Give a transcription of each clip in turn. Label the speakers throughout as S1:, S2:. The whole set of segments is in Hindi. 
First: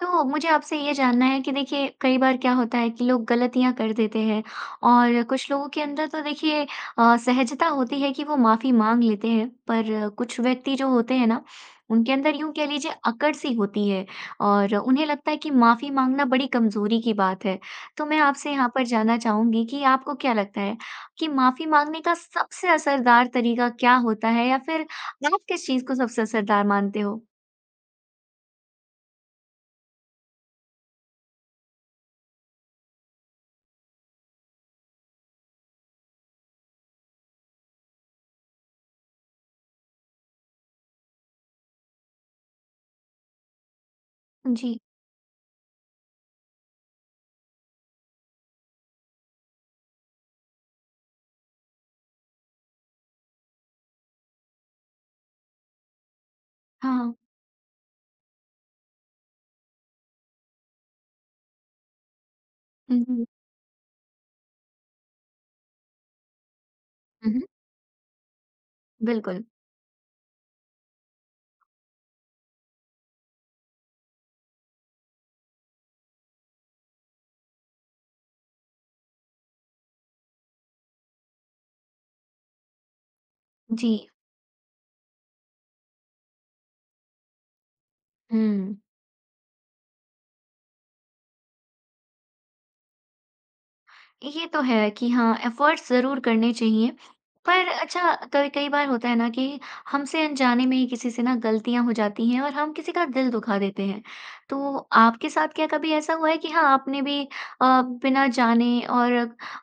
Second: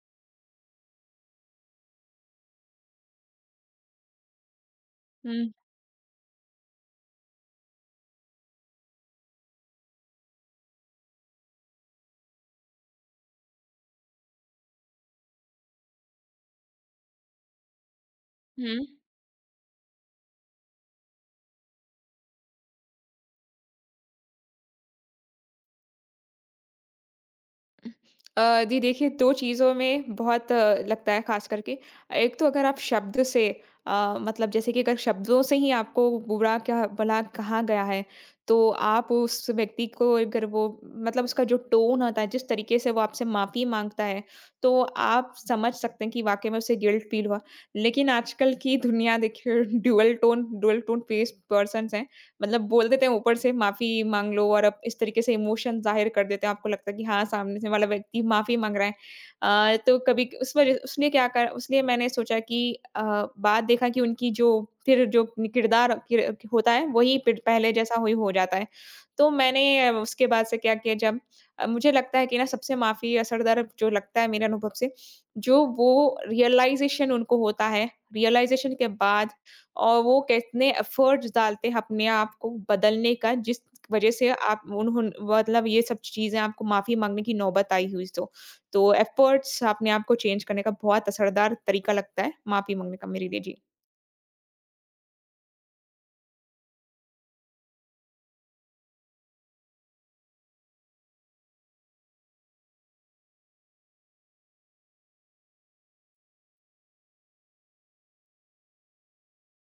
S1: तो मुझे आपसे ये जानना है कि देखिए कई बार क्या होता है कि लोग गलतियाँ कर देते हैं और कुछ
S2: हुँ,
S1: लोगों के अंदर तो देखिए सहजता होती है कि वो माफ़ी माँग लेते हैं पर कुछ व्यक्ति जो होते हैं ना उनके अंदर यूँ कह लीजिए अकड़ सी होती है और उन्हें लगता है कि माफ़ी माँगना बड़ी कमज़ोरी की बात है। तो मैं आपसे यहाँ
S2: हुँ।
S1: पर जानना चाहूँगी कि आपको क्या लगता है कि माफ़ी माँगने का सबसे असरदार तरीका क्या होता है या फिर आप किस चीज़ को सबसे असरदार मानते हो?
S2: जी देखिए 2 चीज़ों में बहुत लगता है ख़ास करके। एक तो अगर आप शब्द से मतलब जैसे कि अगर शब्दों से ही आपको बुरा क्या भला कहा गया है, तो आप उस व्यक्ति को अगर वो मतलब उसका जो टोन होता है, जिस तरीके से वो आपसे माफ़ी माँगता है,
S1: जी।
S2: तो आप समझ सकते हैं कि वाक़ई में उसे गिल्ट फ़ील हुआ। लेकिन आजकल की दुनिया देखिए ड्यूअल टोन फेस पर्सन्स हैं। मतलब बोल देते हैं ऊपर से माफ़ी माँग लो और आप इस तरीके से इमोशन ज़ाहिर कर देते हैं, आपको लगता
S1: हाँ,
S2: है कि
S1: हाँ।
S2: हाँ, सामने से वाला व्यक्ति माफ़ी माँग रहा है। अ, तो कभी उस वजह उसने क्या करा उसलिए मैंने सोचा कि
S1: हुँ,
S2: बाद देखा कि उनकी जो फिर जो किरदार किर होता है, वही फिर
S1: हुँ।
S2: पहले जैसा वही हो जाता है। तो
S1: बिल्कुल,
S2: मैंने उसके बाद से क्या किया जब मुझे लगता है कि ना सबसे माफ़ी असरदार जो लगता है मेरे अनुभव से, जो वो रियलाइज़ेशन उनको होता है, रियलाइज़ेशन के बाद और वो कितने एफर्ट्स डालते हैं अपने आप को बदलने का, जिस
S1: जी।
S2: वज़ह से आप उन्होंने मतलब ये सब चीज़ें आपको माफ़ी माँगने की नौबत आई हुई तो।
S1: हुँ,
S2: तो एफर्ट्स अपने आप को चेंज करने का बहुत असरदार तरीका लगता है, माफ़ी माँगने का मेरे लिए।
S1: ये तो है कि हाँ, एफ़र्ट्स ज़रूर करने चाहिए। पर अच्छा कई कई बार होता है ना कि हमसे अनजाने में ही किसी से ना गलतियाँ हो जाती हैं और हम किसी का दिल दुखा देते हैं। तो आपके साथ क्या कभी ऐसा हुआ है कि हाँ, आपने भी बिना जाने और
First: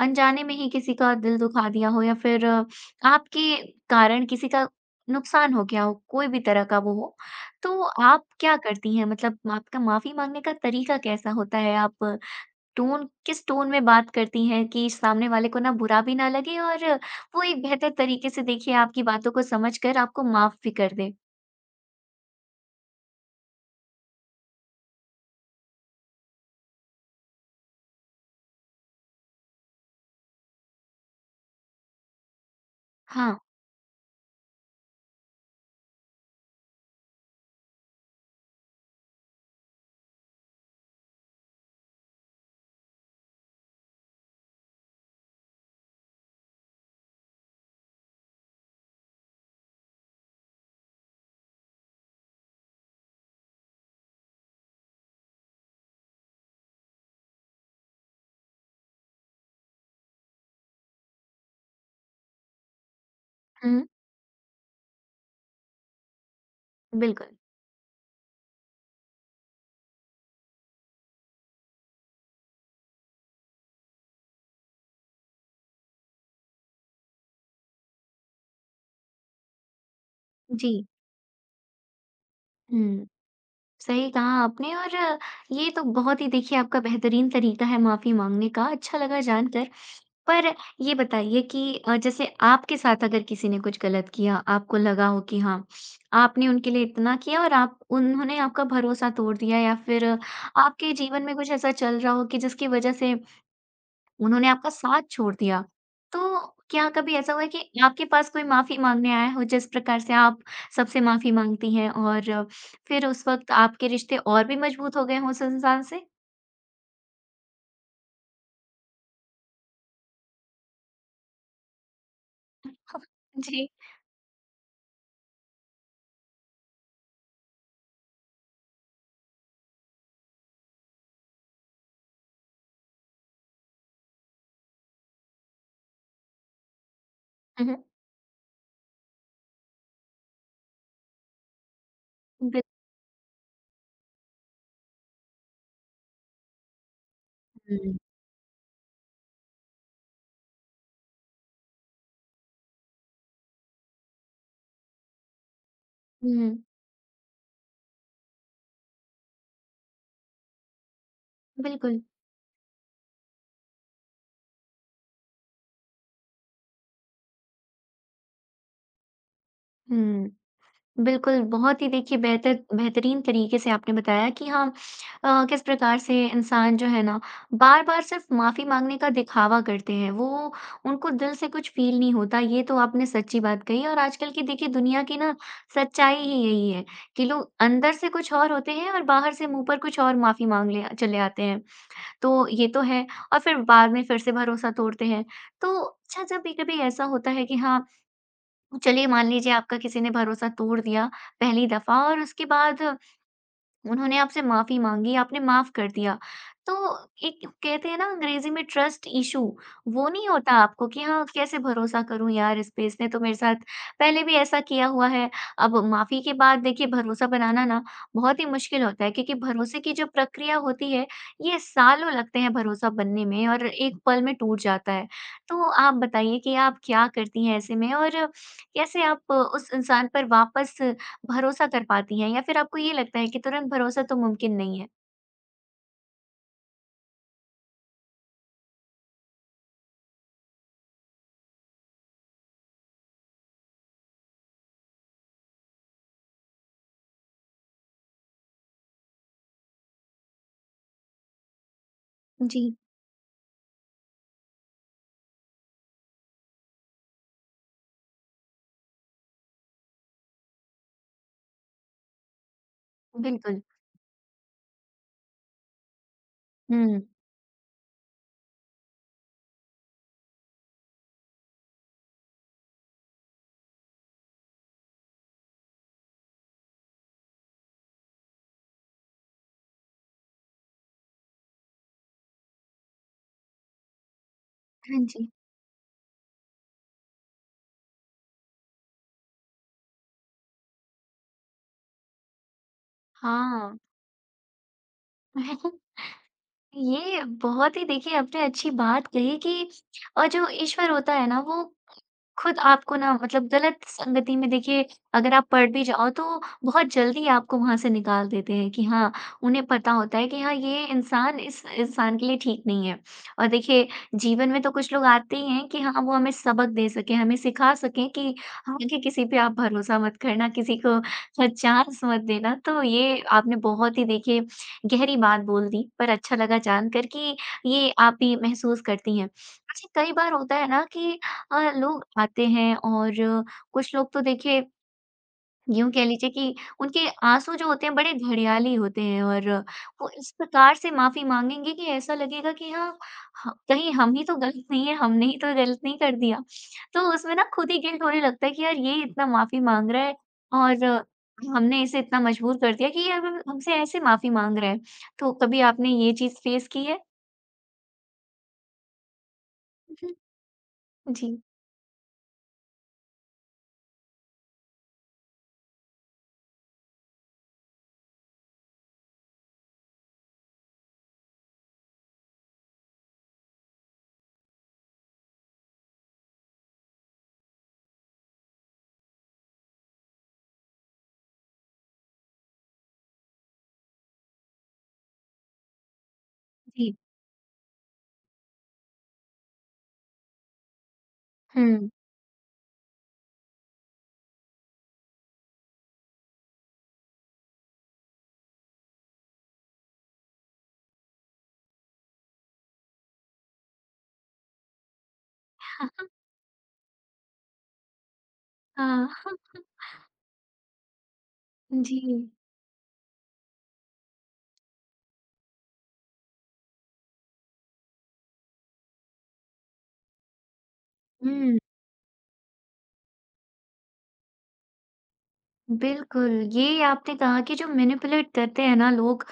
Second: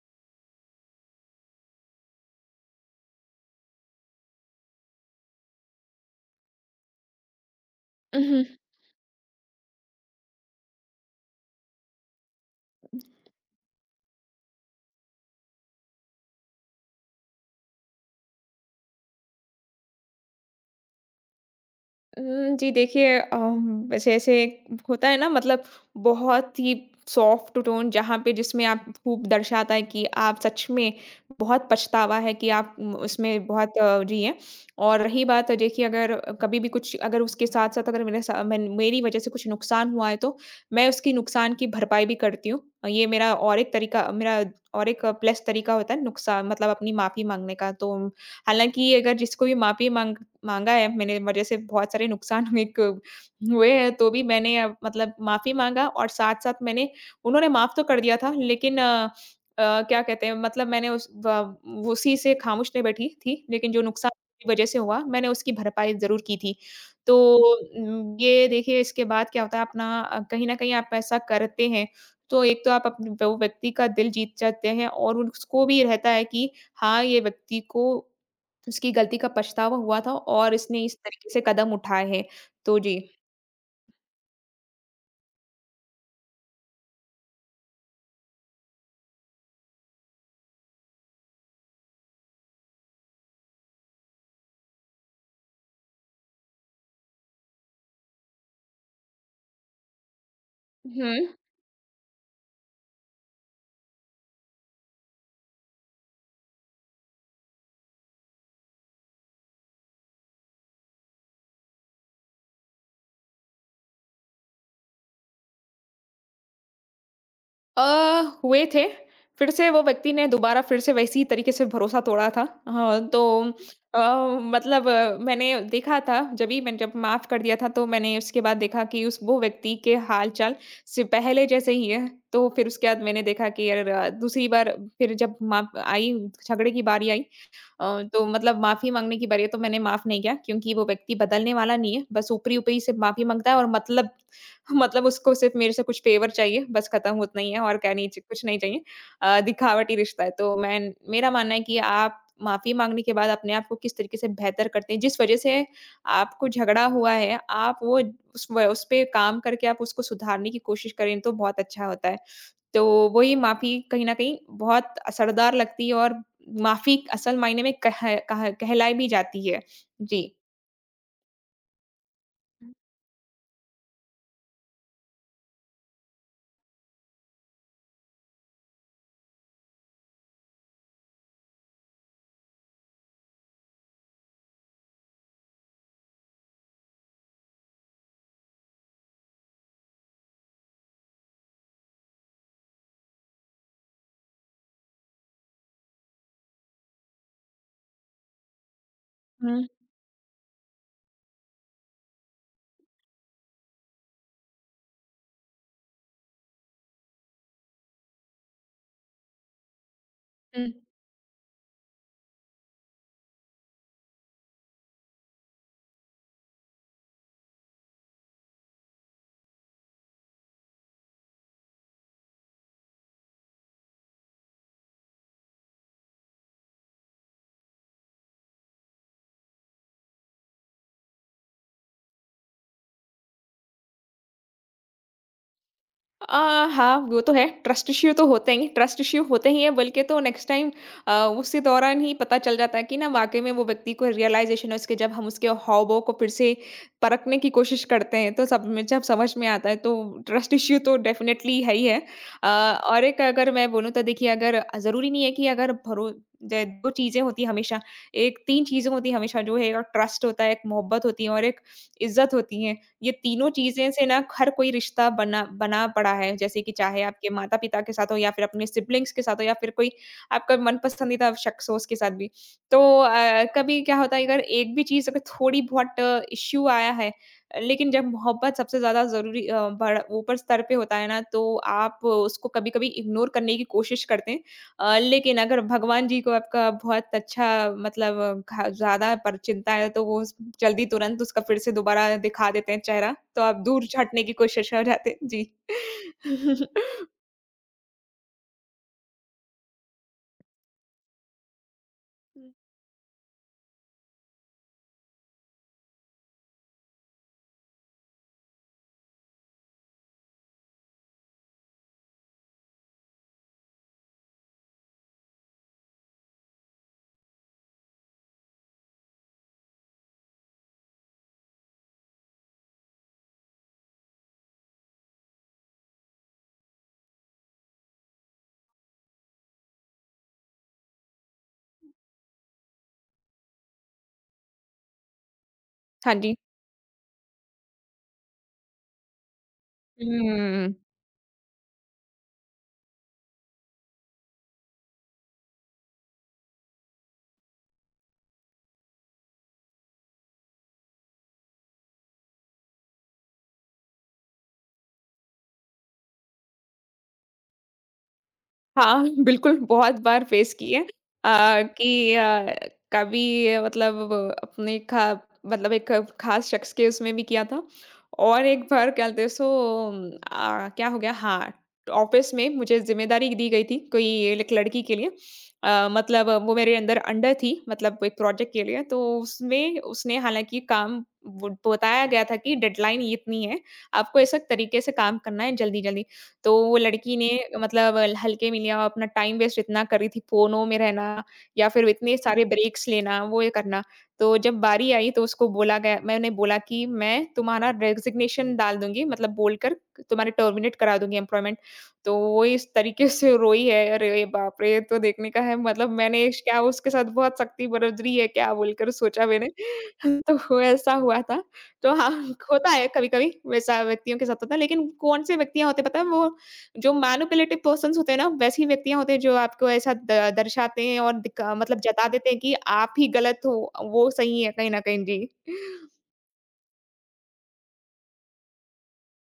S1: अनजाने में ही किसी का दिल दुखा दिया हो या फिर आपके कारण किसी का नुकसान हो गया हो, कोई भी तरह का वो हो? तो आप
S2: जी।
S1: क्या करती हैं? मतलब आपका माफ़ी माँगने का तरीका कैसा होता है? आप टोन किस टोन में बात करती हैं कि सामने वाले को ना बुरा भी ना लगे और वो एक बेहतर तरीके से देखिए आपकी बातों को समझ कर आपको माफ़ भी कर दे।
S2: जी देखिए जैसे होता है ना मतलब बहुत ही सॉफ्ट टोन जहाँ पे जिसमें आप खूब दर्शाता है कि आप सच में बहुत पछतावा है कि आप
S1: हाँ,
S2: उसमें बहुत जी हैं। और रही बात है, देखिए अगर कभी भी कुछ अगर उसके साथ-साथ अगर मेरे सा मैन मेरी वज़ह से कुछ नुकसान हुआ है तो मैं उसकी नुकसान की भरपाई भी करती हूँ। ये मेरा और एक तरीका मेरा और एक प्लस तरीका होता है नुकसान मतलब अपनी माफ़ी माँगने का। तो हालाँकि अगर जिसको भी माफ़ी माँग माँगा है मैंने वजह से बहुत सारे नुकसान हुए हैं, तो भी मैंने मतलब माफ़ी माँगा और साथ-साथ मैंने उन्होंने माफ़ तो कर दिया था लेकिन क्या कहते हैं मतलब मैंने उस व उसी से खामोश नहीं बैठी थी, लेकिन जो
S1: हुँ,
S2: नुकसान की वजह से हुआ, मैंने उसकी भरपाई ज़रूर की थी। तो
S1: बिल्कुल।
S2: ये देखिए इसके बाद क्या होता है अपना कहीं न कहीं आप ऐसा करते हैं, तो एक तो आप अप वो व्यक्ति का दिल जीत जाते हैं और उसको भी रहता है कि हाँ, ये व्यक्ति को उसकी गलती का पछतावा हुआ था और
S1: जी,
S2: इसने इस तरीके से कदम उठाए हैं। तो जी।
S1: हुँ, सही कहा आपने और ये तो बहुत ही देखिए आपका बेहतरीन तरीका है माफ़ी माँगने का, अच्छा लगा जानकर। पर ये बताइए कि जैसे आपके साथ अगर किसी ने कुछ गलत किया, आपको लगा हो कि हाँ, आपने उनके लिए इतना किया और आप उन्होंने आपका भरोसा तोड़ दिया या फिर आपके
S2: हुँ।
S1: जीवन में कुछ ऐसा चल रहा हो कि जिसकी वजह से उन्होंने आपका साथ छोड़ दिया। तो क्या कभी ऐसा हुआ है कि आपके पास कोई माफ़ी माँगने आया हो जिस प्रकार से आप सबसे माफ़ी माँगती हैं और फिर उस वक़्त आपके रिश्ते और भी मजबूत हो गए हों उस इंसान से?
S2: अ, हुए थे। फिर से वो व्यक्ति ने दोबारा फिर से वैसी ही तरीके से भरोसा तोड़ा था। हाँ, तो
S1: जी।
S2: अ, मतलब मैंने देखा था जभी मैंने जब माफ़ कर दिया था तो मैंने उसके बाद देखा कि उस वो व्यक्ति के हाल-चाल से पहले जैसे ही है। तो फिर उसके बाद मैंने देखा कि अर दूसरी बार फिर जब माप आई झगड़े की बारी आई
S1: हुँ, हुँ।
S2: तो मतलब माफ़ी माँगने की बारी आई तो मैंने माफ़ नहीं किया क्योंकि वो व्यक्ति बदलने वाला नहीं है, बस
S1: बिल्कुल।
S2: ऊपरी-ऊपरी से माफ़ी माँगता है और मतलब उसको सिर्फ़ मेरे से कुछ फ़ेवर चाहिए, बस खत्म उतना ही है और क्या
S1: हुँ।
S2: नहीं च कुछ नहीं चाहिए। दिखावटी रिश्ता है, तो मैं मेरा मानना है कि आप माफ़ी माँगने के बाद अपने आप को किस तरीके से बेहतर करते हैं, जिस वज़ह से आपको
S1: हुँ,
S2: झगड़ा हुआ है, आप वो उस पे काम करके आप उसको सुधारने की कोशिश करें तो बहुत अच्छा
S1: बिल्कुल।
S2: होता है। तो वही माफ़ी कहीं न कहीं बहुत असरदार लगती है और माफ़ी असल मायने में कह कह कहलाई भी जाती है। जी।
S1: हुँ। बिल्कुल, बहुत ही देखिए बेहतरीन तरीके से आपने बताया कि हाँ, किस प्रकार से इंसान जो है ना, बार-बार सिर्फ़ माफ़ी माँगने का दिखावा करते हैं। वो उनको दिल से कुछ फ़ील नहीं होता, ये तो आपने सच्ची बात कही और आजकल की देखिए दुनिया की ना सच्चाई ही यही है कि लोग अंदर से कुछ और होते हैं और बाहर से मुँह पर कुछ और माफ़ी माँग ले चले आते हैं। तो ये तो है और फिर बाद में फिर से भरोसा तोड़ते हैं। तो अच्छा जब भी कभी ऐसा होता है कि हाँ, तो चलिए मान लीजिए
S2: हुँ,
S1: आपका किसी ने भरोसा तोड़ दिया पहली दफ़ा और उसके बाद उन्होंने आपसे माफ़ी माँगी, आपने माफ़ कर दिया। तो एक कहते हैं ना अंग्रेज़ी में ट्रस्ट इश्यू, वो नहीं होता
S2: हुँ।
S1: आपको कि हाँ, कैसे भरोसा करूँ यार इस पे, इसने तो मेरे साथ पहले भी ऐसा किया हुआ है। अब माफ़ी के बाद देखिए भरोसा बनाना ना बहुत ही मुश्किल होता है क्योंकि भरोसे की जो प्रक्रिया होती है, ये सालों लगते हैं भरोसा बनने में और एक पल में टूट जाता है। तो आप बताइए कि आप क्या करती हैं ऐसे में और कैसे आप उस इंसान पर वापस भरोसा कर पाती हैं या फिर आपको ये लगता है कि तुरंत भरोसा तो मुमकिन नहीं है?
S2: हाँ, वो तो है। ट्रस्ट इश्यू तो होते ही ट्रस्ट इश्यू होते ही हैं बल्कि तो नेक्स्ट टाइम अ, उसी दौरान ही पता चल जाता है कि ना वाक़ई में वो व्यक्ति को रियलाइज़ेशन है उसके जब हम उसके हाव-भाव को फिर से परखने की कोशिश करते हैं तो सब में जब समझ में आता है तो ट्रस्ट इश्यू तो डेफ़िनेटली है ही है। अ,
S1: जी।
S2: और एक अगर मैं बोलूँ तो देखिए अगर ज़रूरी नहीं है कि अगर भरो ज 2 चीज़ें होती हैं हमेशा, एक 3 चीज़ें होती हैं हमेशा जो है एक ट्रस्ट होता है, एक मोहब्बत होती है और एक इज़्ज़त होती है। ये तीनों
S1: बिल्कुल।
S2: चीज़ें से ना हर कोई रिश्ता बना बना पड़ा है, जैसे कि
S1: हुँ।
S2: चाहे आपके माता-पिता के साथ हो या फिर अपने सिब्लिंग्स के साथ हो या फिर कोई आपका मन पसंदीदा शख्स हो उसके साथ भी। तो कभी क्या होता है अगर एक भी चीज़ अगर थोड़ी-बहुत इश्यू आया है, लेकिन जब मोहब्बत सबसे ज़्यादा ज़रूरी बढ़ ऊपर स्तर पे होता है ना, तो आप उसको कभी-कभी इग्नोर करने की कोशिश करते हैं।
S1: हाँ जी।
S2: लेकिन अगर भगवान जी को आपका बहुत अच्छा मतलब घा ज़्यादा पर चिंता है तो वो जल्दी तुरंत उसका फिर से दोबारा दिखा देते हैं चेहरा, तो आप
S1: हाँ।
S2: दूर हटने की कोशिश हो जाते हैं। जी।
S1: ये बहुत ही देखिए आपने अच्छी बात कही कि और जो ईश्वर होता है ना, वो खुद आपको ना मतलब गलत संगति में देखिए अगर आप पड़ भी जाओ तो बहुत जल्दी आपको वहां से निकाल देते हैं कि हाँ, उन्हें पता होता है कि हाँ, ये इंसान इस इंसान के लिए ठीक नहीं है और देखिए जीवन में तो कुछ लोग आते ही हैं कि हाँ, वो हमें सबक दे सके, हमें सिखा सके कि आगे किसी पे आप भरोसा मत करना, किसी को चांस मत देना। तो ये आपने बहुत ही देखिए गहरी बात बोल दी, पर अच्छा लगा जानकर कि ये आप भी महसूस करती हैं। अच्छा कई बार होता है ना कि लोग आते हैं और कुछ लोग तो देखिए यूँ कह
S2: हाँ
S1: लीजिए
S2: जी।
S1: कि उनके आँसू जो होते हैं बड़े घड़ियाली होते हैं और वो इस
S2: हुँ।
S1: प्रकार से माफ़ी माँगेंगे कि ऐसा लगेगा कि हाँ, ह कहीं हम ही तो गलत नहीं है, हमने ही तो गलत नहीं कर दिया। तो उसमें ना खुद ही गिल्ट होने लगता है कि यार ये इतना माफ़ी माँग रहा है और हमने इसे इतना मजबूर कर दिया कि ये अब हमसे ऐसे माफ़ी माँग रहा है। तो कभी आपने ये चीज़ फ़ेस की है?
S2: हाँ, बिल्कुल बहुत
S1: हुँ,
S2: बार फेस की है
S1: हुँ। जी,
S2: कि कभी मतलब अपने खा मतलब एक खास शख्स के उसमें भी किया था और एक बार क्या बोलते हैं, क्या हो गया हाँ, ऑफ़िस में मुझे ज़िम्मेदारी दी गई थी कोई एक लड़की के लिए मतलब वो मेरे अंदर अंडर थी मतलब एक प्रोजेक्ट के लिए तो उसमें उसने हालाँकि काम वो बताया गया था कि डेडलाइन इतनी है, आपको इस तरीके से काम करना है जल्दी-जल्दी। तो वो
S1: जी।
S2: लड़की ने मतलब हल्के में लिया, अपना टाइम वेस्ट इतना कर रही थी, फ़ोनों में रहना या फिर
S1: हुँ।
S2: इतने सारे ब्रेक्स लेना, वो ये करना। तो जब बारी आई तो उसको बोला गया मैंने बोला कि मैं तुम्हारा रेज़िग्नेशन डाल दूँगी मतलब बोलकर तुम्हारे टर्मिनेट करा दूँगी एम्प्लॉयमेंट। तो वो इस तरीके से रोई है, अरे बाप रे! ये तो देखने का है मतलब मैंने श क्या उसके साथ बहुत सख्ती बरत रही है क्या बोलकर
S1: हाँ,
S2: सोचा मैंने। तो वो ऐसा हुआ था। तो
S1: जी।
S2: हाँ, होता है कभी-कभी वैसा व्यक्तियों के साथ होता है, लेकिन कौन से व्यक्तियाँ होते हैं पता है वो जो मैनिपुलेटिव पर्सन्स होते हैं ना, वैसी व्यक्तियाँ होते हैं जो आपको ऐसा द दर्शाते हैं और दिखा
S1: हुँ।
S2: मतलब जता देते हैं कि आप ही गलत हो, वो सही है कहीं न कहीं। जी।
S1: बिल्कुल, ये आपने कहा कि जो मैनिपुलेट करते हैं ना लोग,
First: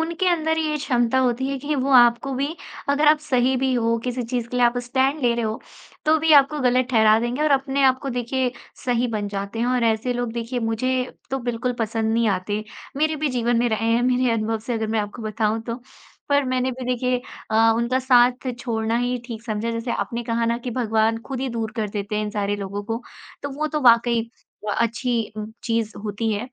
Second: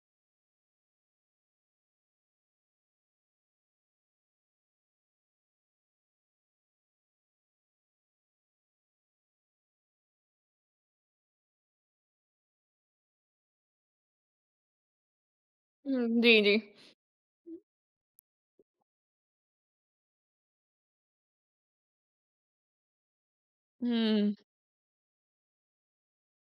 S1: उनके अंदर ये क्षमता होती है कि वो आपको भी अगर आप सही भी हो, किसी चीज़ के लिए आप स्टैंड ले रहे हो, तो भी आपको गलत ठहरा देंगे और अपने आप को देखिए सही बन जाते हैं और ऐसे लोग देखिए मुझे तो बिल्कुल पसंद नहीं आते। मेरे भी जीवन में रहे हैं, मेरे अनुभव से अगर मैं आपको बताऊँ तो।
S2: हुँ, जी,
S1: पर
S2: जी।
S1: मैंने भी देखिए उनका साथ छोड़ना ही ठीक समझा। जैसे आपने कहा ना कि भगवान खुद ही दूर कर देते हैं इन सारे लोगों को, तो वो तो वाक़ई
S2: हुँ,
S1: व अच्छी चीज़ होती है।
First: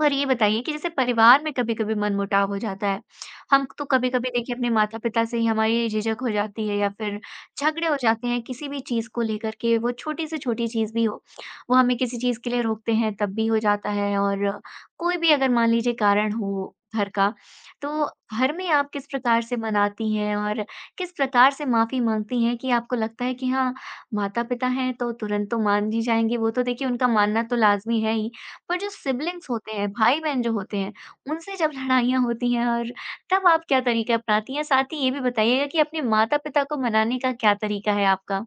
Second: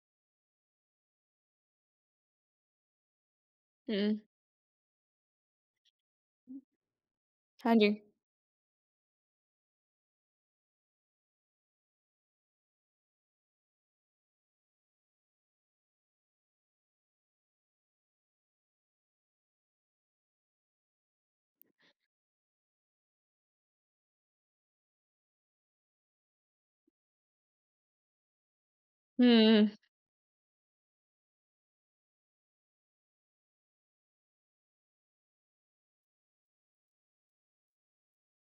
S1: पर ये बताइए कि जैसे परिवार में कभी-कभी मनमुटाव हो जाता है। हम तो
S2: हुँ।
S1: कभी-कभी देखिए अपने माता-पिता से ही हमारी झिझक हो जाती है या फिर
S2: हाँ
S1: झगड़े
S2: जी।
S1: हो जाते हैं किसी भी चीज़ को लेकर के, वो छोटी से छोटी चीज़ भी हो। वो हमें किसी चीज़ के लिए रोकते हैं तब भी हो जाता है और कोई भी अगर मान लीजिए कारण हो घर का, तो घर में आप किस प्रकार से मनाती हैं और किस प्रकार से माफ़ी माँगती हैं कि आपको लगता है कि हाँ, माता-पिता हैं तो तुरंत तो मान ही जाएँगे, वो तो देखिए उनका मानना तो लाज़मी है ही। पर जो
S2: हुँ,
S1: सिब्लिंग्स
S2: हुँ।
S1: होते हैं, भाई-बहन जो होते हैं, उनसे जब लड़ाइयाँ होती हैं और तब आप क्या तरीके अपनाती हैं? साथ ही ये भी बताइएगा कि अपने माता-पिता को मनाने का क्या तरीका है आपका?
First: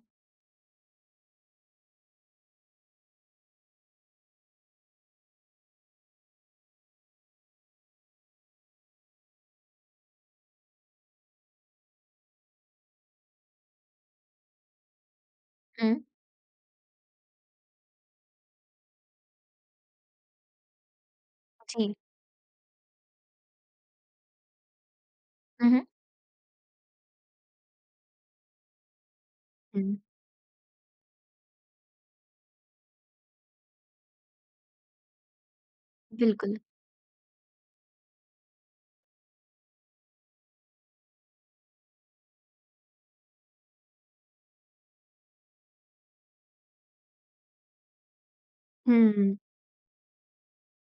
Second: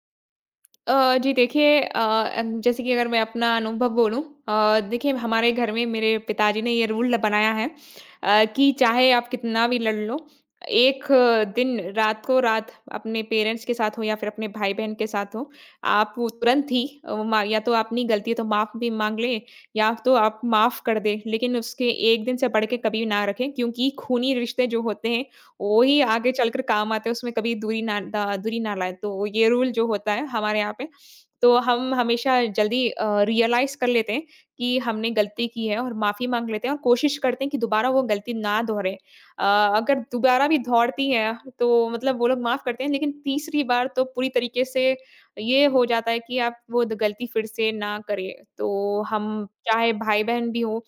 S2: जी देखिए अ, अन जैसे कि अगर मैं अपना अनुभव बोलूँ देखिए हमारे घर में मेरे पिताजी ने ये रूल ल बनाया है कि चाहे आप कितना भी लड़ लो, एक दिन रात को रात अपने पेरेंट्स के साथ हो या फिर अपने भाई-बहन के साथ हो,
S1: हुँ,
S2: आप वो तुरंत ही वो मा या तो अपनी गलती है तो माफ भी माँग लें या तो आप माफ कर दें, लेकिन उसके
S1: जी।
S2: 1 दिन से बढ़ के कभी ना रखें क्योंकि खूनी रिश्ते जो होते हैं
S1: हुँ,
S2: वो
S1: हुँ।
S2: ही आगे चलकर काम आते हैं, उसमें कभी दूरी ना लाएँ। तो ये रूल जो
S1: हुँ,
S2: होता है हमारे यहाँ पे, तो हम हमेशा जल्दी रियलाइज़ कर लेते हैं कि हमने गलती की है और माफ़ी माँग
S1: बिल्कुल।
S2: लेते हैं और कोशिश करते हैं कि दोबारा वो गलती ना दोहरे। अ, अगर दोबारा भी दोहरती है, तो मतलब वो लोग माफ़ करते हैं, लेकिन तीसरी बार तो पूरी तरीके से ये हो जाता है कि आप वो द गलती फिर से ना करें। तो हम
S1: हुँ।
S2: चाहे भाई-बहन भी हों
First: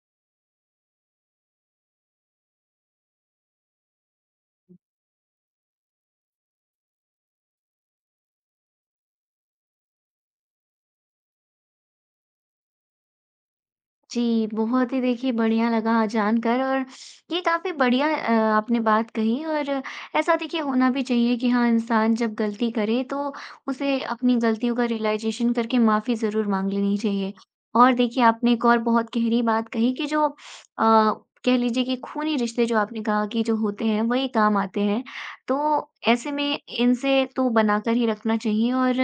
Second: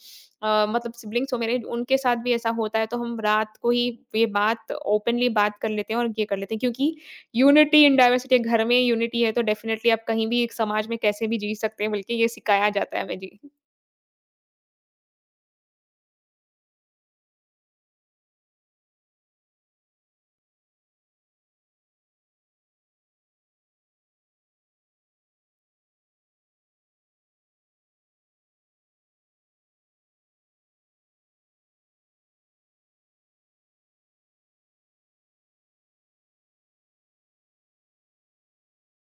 S2: मतलब सिब्लिंग्स हो मेरे, उनके साथ भी ऐसा होता है, तो हम रात को ही ये बात ओपनली बात कर लेते हैं और ये कर लेते हैं क्योंकि यूनिटी इन डाइवर्सिटी घर में यूनिटी है, तो डेफ़िनेटली आप कहीं भी एक समाज में कैसे भी जी सकते हैं, बल्कि ये सिखाया जाता है हमें। जी।
S1: जी, बहुत ही देखिए बढ़िया लगा जानकर और ये काफ़ी बढ़िया आपने बात कही और ऐसा देखिए होना भी चाहिए कि हाँ, इंसान जब गलती करे तो उसे अपनी गलतियों का रियलाइज़ेशन करके माफ़ी ज़रूर माँग लेनी चाहिए। और देखिए आपने एक और बहुत गहरी बात कही कि जो कह लीजिए कि खूनी रिश्ते जो आपने कहा कि जो होते हैं वही काम आते हैं। तो ऐसे में इनसे तो बनाकर ही रखना चाहिए और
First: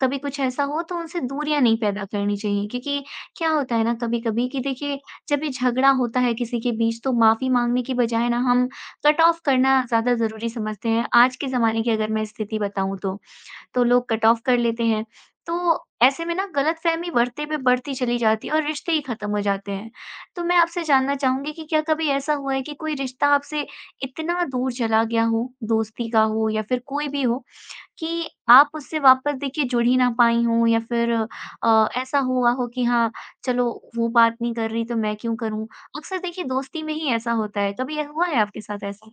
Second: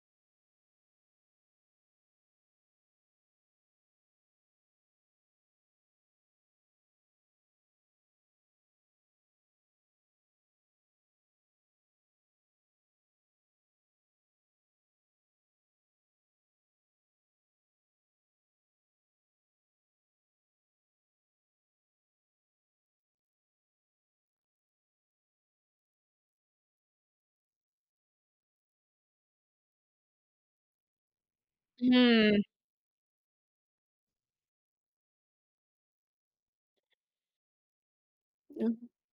S1: कभी कुछ ऐसा हो तो उनसे दूरियाँ नहीं पैदा करनी चाहिए क्योंकि क्या होता है ना कभी-कभी कि देखिए जब ये झगड़ा होता है किसी के बीच तो माफ़ी माँगने की बजाय ना हम कट ऑफ करना ज़्यादा ज़रूरी समझते हैं। आज के ज़माने की अगर मैं स्थिति बताऊँ तो लोग कट ऑफ कर लेते हैं। तो ऐसे में ना गलतफ़हमी बढ़ते पे बढ़ती चली जाती है और रिश्ते ही ख़त्म हो जाते हैं। तो मैं आपसे जानना चाहूँगी कि क्या कभी ऐसा हुआ है कि कोई रिश्ता आपसे इतना दूर चला गया हो, दोस्ती का हो या फिर कोई भी हो कि आप उससे वापस देखिए जुड़ ही ना पाई हों या फिर ऐसा हुआ हो कि हाँ, चलो वो बात नहीं कर रही तो मैं क्यों करूँ? अक्सर देखिए दोस्ती में ही ऐसा होता है, कभी ऐ- हुआ है आपके
S2: हुँ।
S1: साथ ऐसा?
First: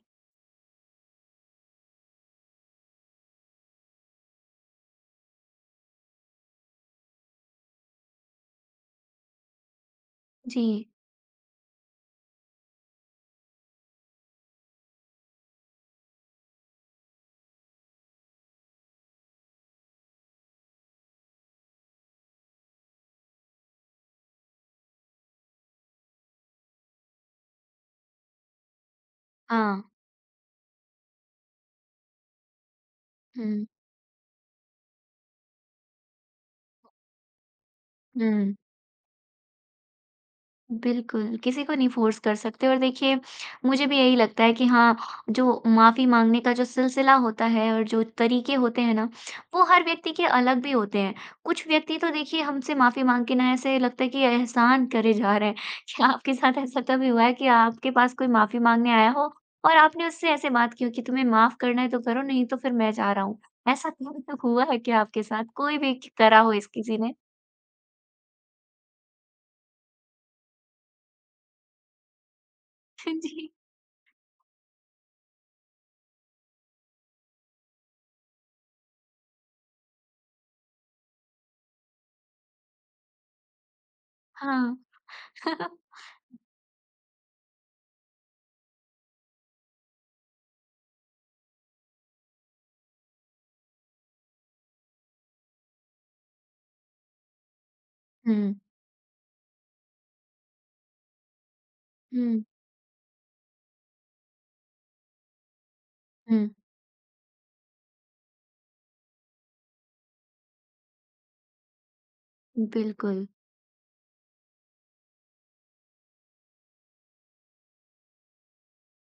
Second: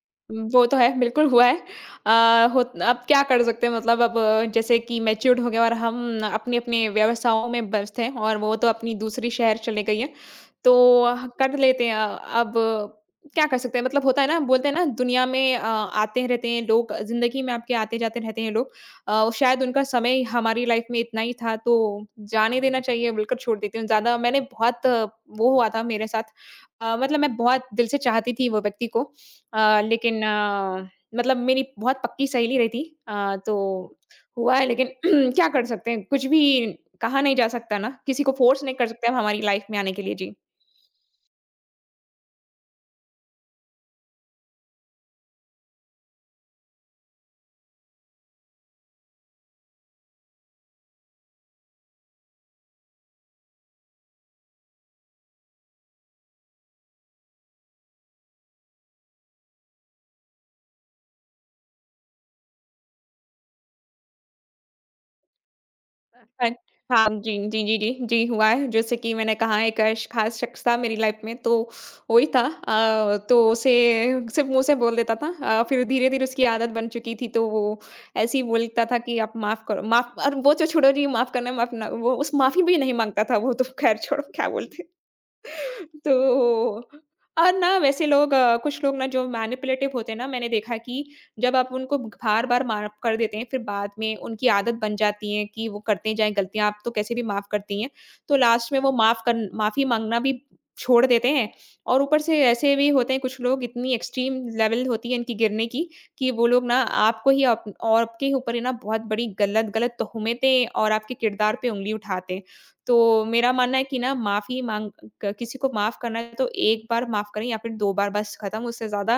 S2: वो तो है, बिल्कुल हुआ है। अ, होत अब क्या कर सकते हैं मतलब अब जैसे कि मैच्योर्ड हो गए और हम अपने-अपने व्यवसायों में व्यस्त हैं और वो तो अपनी दूसरी शहर चली गई हैं, तो
S1: जी,
S2: कर लेते हैं। अब क्या कर सकते हैं मतलब होता है ना बोलते हैं ना दुनिया में आते रहते हैं लोग, ज़िंदगी में आपके आते-जाते रहते हैं लोग। शायद उनका समय हमारी लाइफ में इतना ही था तो जाने देना चाहिए, बिल्कुल छोड़ देती हूँ। ज़्यादा मैंने बहुत आ, वो हुआ था मेरे साथ मतलब मैं बहुत दिल से चाहती थी वो व्यक्ति को
S1: हाँ।
S2: लेकिन मतलब मेरी बहुत पक्की सहेली रही थी तो
S1: हुँ,
S2: हुआ है लेकिन क्या कर सकते हैं, कुछ भी कहा नहीं जा सकता ना, किसी को
S1: हुँ।
S2: फोर्स नहीं कर सकते हम हमारी लाइफ में आने के लिए। जी।
S1: बिल्कुल, किसी को नहीं फ़ोर्स कर सकते और देखिए मुझे भी यही लगता है कि हाँ, जो माफ़ी माँगने का जो सिलसिला होता है और जो तरीके होते हैं ना, वो हर व्यक्ति के अलग भी होते हैं। कुछ व्यक्ति तो देखिए हमसे माफ़ी माँग के ना ऐसे लगता है कि एहसान करे जा रहे हैं। क्या आपके साथ ऐसा कभी हुआ है कि आपके पास कोई माफ़ी माँगने आया हो और आपने उससे ऐसे बात की हो कि तुम्हें माफ़ करना है तो करो, नहीं तो फिर मैं जा रहा हूँ। ऐसा कभी तक हुआ है क्या आपके साथ? कोई भी क करा
S2: हाँ,
S1: हो इस किसी
S2: हाँ,
S1: ने?
S2: जी, जी, जी, जी, जी, हुआ है। जैसे कि मैंने कहा एक श ख़ास शख़्स था मेरी लाइफ में तो वही था तो
S1: जी।
S2: उसे सिर्फ़ मुँह से बोल देता था फिर धीरे-धीरे उसकी आदत बन चुकी थी तो वो ऐसे ही बोलता था कि आप माफ़ करो माफ़ और वो तो छोड़ो जी माफ़ करना माफ़ ना वो उस माफ़ी भी नहीं माँगता था वो तो ख़ैर छोड़ो क्या
S1: हाँ।
S2: बोलते। तो और ना वैसे लोग कुछ लोग ना जो मैनिपुलेटिव होते हैं ना मैंने देखा कि जब आप उनको बार-बार माफ कर देते हैं, फिर बाद में उनकी आदत बन जाती है कि वो करते जाएँ गलतियाँ, आप तो कैसे भी माफ करती हैं। तो
S1: हुँ।
S2: लास्ट में वो माफ़ी माँगना भी छोड़ देते हैं और ऊपर से
S1: हुँ,
S2: ऐसे भी होते हैं कुछ लोग इतनी एक्सट्रीम लेवल होती है इनकी गिरने की, कि वो
S1: हुँ।
S2: लोग ना आपको ही आप आपके ऊपर ही ना बहुत बड़ी गलत-गलत तोहमतें और आपके किरदार पे उँगली उठाते हैं। तो
S1: बिल्कुल।
S2: मेरा मानना है कि ना माफ़ी माँग क किसी को माफ़ करना है तो 1 बार माफ़ करें या फिर 2 बार बस खत्म, उससे ज़्यादा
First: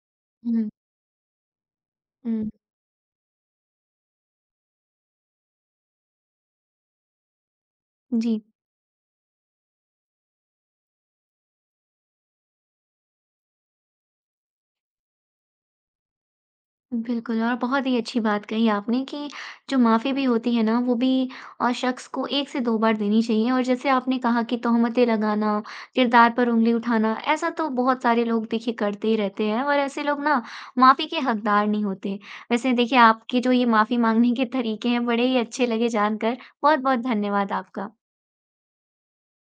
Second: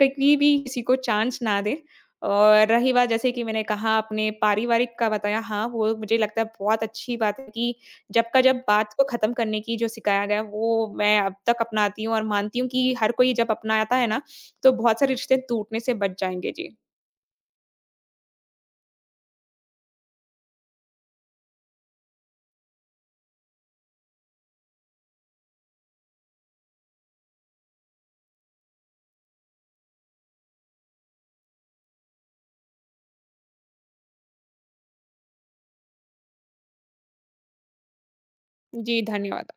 S2: कभी भी
S1: हुँ,
S2: किसी को चांस ना दें।
S1: हुँ।
S2: और रही बात जैसे कि मैंने कहा अपने पारिवारिक का बताया, हाँ, वो मुझे लगता है बहुत अच्छी बात है कि
S1: जी,
S2: जब बात को खत्म करने की जो सिखाया गया है, वो मैं अब तक अपनाती हूँ और मानती हूँ कि हर कोई जब अपनाता है ना, तो बहुत सारे रिश्ते टूटने से बच जाएँगे। जी।
S1: बिल्कुल और बहुत ही अच्छी बात कही आपने कि जो माफ़ी भी होती है ना, वो भी शख्स को 1 से 2 बार देनी चाहिए और जैसे आपने कहा कि तोहमतें लगाना, किरदार पर उँगली उठाना, ऐसा तो बहुत सारे लोग देखिए करते ही रहते हैं और ऐसे लोग ना माफ़ी के हकदार नहीं होते। वैसे देखिए आपके जो ये माफ़ी माँगने के तरीके हैं, बड़े ही अच्छे लगे जानकर। बहुत-बहुत धन्यवाद आपका।
S2: जी, धन्यवाद।